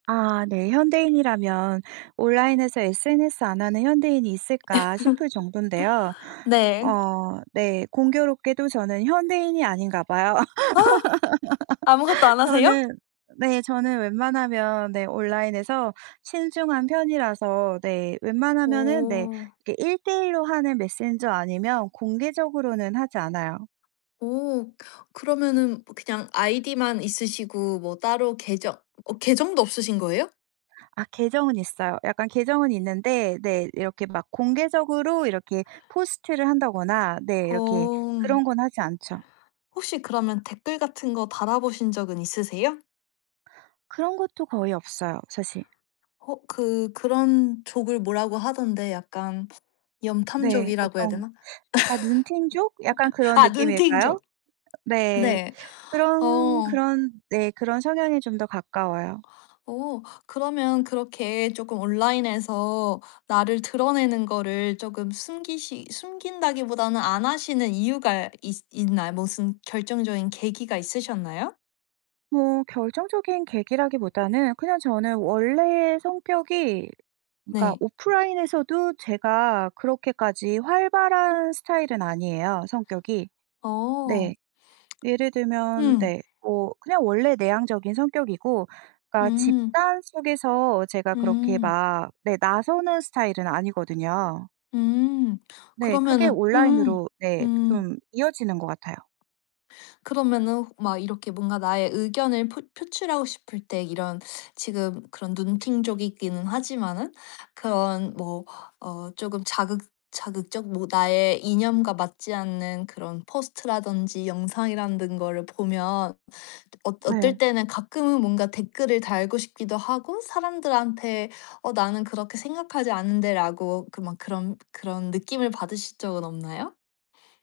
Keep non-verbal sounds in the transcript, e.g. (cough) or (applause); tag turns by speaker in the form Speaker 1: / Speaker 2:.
Speaker 1: 아 네. 현대인이라면 온라인에서 SNS 안 하는 현대인이 있을까 싶을 정도인데요.
Speaker 2: (laughs) 네.
Speaker 1: 어 네 공교롭게도 저는 현대인이 아닌가 봐요.
Speaker 2: 아 아무것도
Speaker 1: (laughs)
Speaker 2: 안 하세요?
Speaker 1: 저는 네 저는 웬만하면 네 온라인에서 신중한 편이라서 네 웬만하면은 네
Speaker 2: 오.
Speaker 1: 이렇게 1:1 로 하는 메신저 아니면 공개적으로는 하지 않아요.
Speaker 2: 오. 그러면은 그냥 아이디만 있으시고 뭐 따로 계정 어 계정도 없으신 거예요?
Speaker 1: 아 계정은 있어요. 약간 계정은 있는데 네 이렇게 막 공개적으로 이렇게 포스트를 한다거나 네 이렇게
Speaker 2: 어.
Speaker 1: 그런 건 하지 않죠.
Speaker 2: 혹시 그러면 댓글 같은 거 달아 보신 적은 있으세요?
Speaker 1: 그런 것도 거의 없어요 사실.
Speaker 2: 어 그 그런 족을 뭐라고 하던데 약간
Speaker 1: 네.
Speaker 2: 염탐족이라고 해야
Speaker 1: 어떤
Speaker 2: 되나?
Speaker 1: 약간 눈팅족 약간
Speaker 2: (laughs)
Speaker 1: 그런
Speaker 2: 아
Speaker 1: 느낌일까요?
Speaker 2: 눈팅족.
Speaker 1: 네.
Speaker 2: 네.
Speaker 1: 그런
Speaker 2: 어.
Speaker 1: 그런 네 그런 성향에 좀 더 가까워요.
Speaker 2: 오. 그러면 그렇게 쪼끔 온라인에서 나를 드러내는 거를 쪼금 숨기시 숨긴다기보다는 안 하시는 이유가 있으 있나요? 무슨 결정적인 계기가 있으셨나요?
Speaker 1: 뭐 결정적인 계기라기보다는 그냥 저는 원래 성격이 그러니까
Speaker 2: 네.
Speaker 1: 오프라인에서도 제가 그렇게까지 활발한 스타일은 아니에요 성격이.
Speaker 2: 어.
Speaker 1: 네. 예를 들면
Speaker 2: 음.
Speaker 1: 네 뭐 그냥 원래 내향적인 성격이고 그러니까
Speaker 2: 음.
Speaker 1: 집단 속에서 제가 그렇게
Speaker 2: 음.
Speaker 1: 막 네 나서는 스타일은 아니거든요.
Speaker 2: 음.
Speaker 1: 네. 그게
Speaker 2: 그러면은 음
Speaker 1: 온라인으로 네
Speaker 2: 음.
Speaker 1: 좀 이어지는 것 같아요.
Speaker 2: 그러면은 호 막 이렇게 뭔가 나의 의견을 포 표출하고 싶을 때 이런 지금 그런 눈팅족이기는 하지만은 그런 뭐 어 쪼금 자극 자극적 뭐 나의 이념과 맞지 않는 그런 포스트라든지 영상이라는 거를 보면 어 어떨
Speaker 1: 네.
Speaker 2: 때는 가끔은 뭔가 댓글을 달고 싶기도 하고 사람들한테 "어 나는 그렇게 생각하지 않는데?"라고 그 막 그런 그런 느낌을 받으신 적은 없나요?